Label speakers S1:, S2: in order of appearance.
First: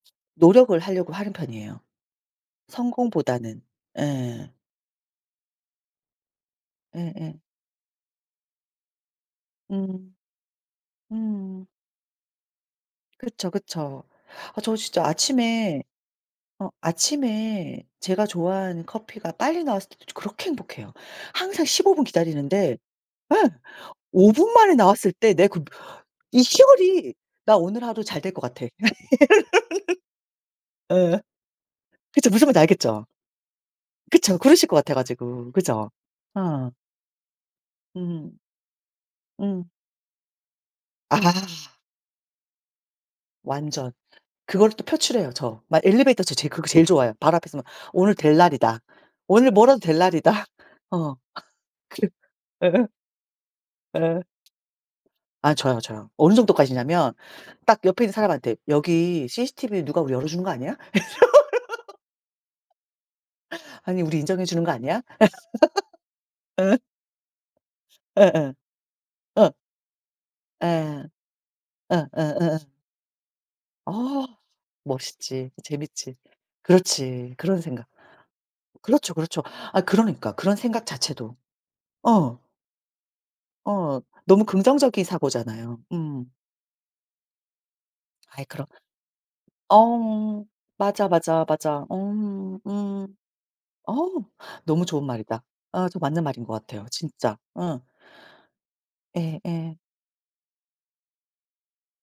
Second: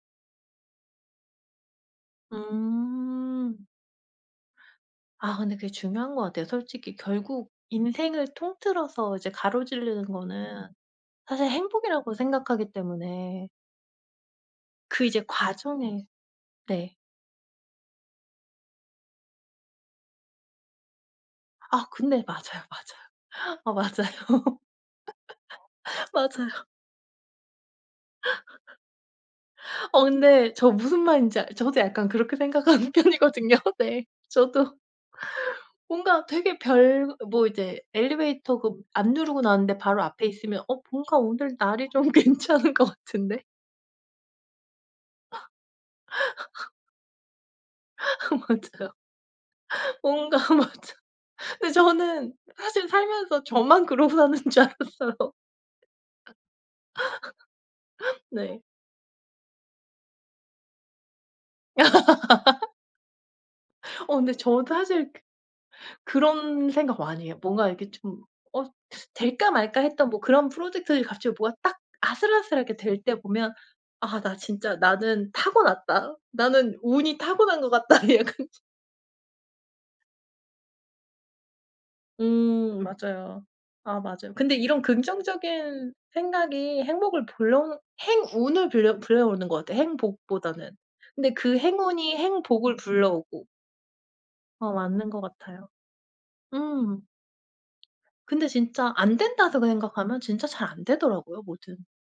S1: 노력을 하려고 하는 편이에요 성공보다는.
S2: 음.
S1: 예.
S2: 아 근데 그게 중요한 것 같아요. 솔직히
S1: 예예.
S2: 결국 인생을 통틀어서 이제 가로지르는
S1: 음.
S2: 거는 사실
S1: 음.
S2: 행복이라고 생각하기 때문에
S1: 그렇죠, 그쵸. 저 진짜
S2: 그 이제
S1: 아침에
S2: 과정에
S1: 어
S2: 네.
S1: 아침에 제가 좋아하는 커피가 빨리 나왔을 때도 저 그렇게 행복해요. 항상
S2: 아
S1: 15 분
S2: 근데 맞아요,
S1: 기다리는데
S2: 맞아요.
S1: 예
S2: 어 맞아요.
S1: 5 분 만에 나왔을 때 내 그 이
S2: 맞아요.
S1: 시골이 '나 오늘 하루 잘 될 것 같아.'
S2: 어 근데 저 무슨
S1: 이런. 예.
S2: 말인지 알 저도 약간
S1: 그쵸.
S2: 그렇게
S1: 무슨 말인지
S2: 생각하는
S1: 알겠죠?
S2: 편이거든요. 네.
S1: 그쵸. 그러실 것
S2: 저도
S1: 같아 가지고. 그죠?
S2: 뭔가 되게
S1: 어.
S2: 별 뭐 이제
S1: 음.
S2: 엘리베이터 그 안 누르고
S1: 음.
S2: 나왔는데 바로 앞에 있으면 '어 뭔가
S1: 아.
S2: 오늘 날이 좀 괜찮은 것 같은데.'
S1: 완전. 그거를 또 표출해요 저. 막 엘리베이터에서 제일 그거 제일 좋아해요. 바로 앞에서 있으면 '오늘
S2: 어
S1: 될 날이다.
S2: 맞아요.
S1: 오늘 뭐라도 될
S2: 뭔가
S1: 날이다.'
S2: 맞아.
S1: 어.
S2: 근데
S1: 그러
S2: 저는
S1: 예.
S2: 사실 살면서 저만 그러고
S1: 예.
S2: 사는 줄 알았어요.
S1: 아 저요, 저요. 어느 정도 까지냐면 딱 옆에 있는 사람한테
S2: 네.
S1: "여기 CCTV로 누가 우리 열어주는 거 아니야?" 이러 "아니
S2: 어
S1: 우리
S2: 근데
S1: 인정해 주는
S2: 저도
S1: 거 아니야?"
S2: 사실 그런
S1: 예.
S2: 생각 많이 해요. 뭔가 이렇게 좀
S1: 예예.
S2: 어 될까
S1: 어.
S2: 말까 했던 뭐 그런
S1: 예.
S2: 프로젝트들이 갑자기 뭐가 딱
S1: 예 예 어.
S2: 아슬아슬하게 될 때 보면
S1: 어
S2: '아 나 진짜 나는
S1: 멋있지. 그 재밌지.
S2: 타고났다. 나는 운이
S1: 그렇지 그런
S2: 타고난 것
S1: 생각.
S2: 같다.' 약간
S1: 그렇죠, 그렇죠. 아 그러니까 그런 생각 자체도. 어.
S2: 음 맞아요.
S1: 어.
S2: 아 맞아요.
S1: 너무
S2: 근데 이런
S1: 긍정적인 사고잖아요.
S2: 긍정적인
S1: 음
S2: 생각이 행복을 불러오는
S1: 아이 그럼.
S2: 행운을 불려 불러오는 것 같아
S1: 어
S2: 행복보다는.
S1: 맞아,
S2: 근데
S1: 맞아,
S2: 그
S1: 맞아. 어
S2: 행운이 행복을
S1: 음.
S2: 불러오고.
S1: 어
S2: 어
S1: 너무 좋은
S2: 맞는 것
S1: 말이다.
S2: 같아요.
S1: 아 저 맞는 말인 것 같아요
S2: 음.
S1: 진짜. 음.
S2: 근데 진짜 안 된다서그
S1: 예예.
S2: 생각하면 진짜 잘 안 되더라고요 뭐든.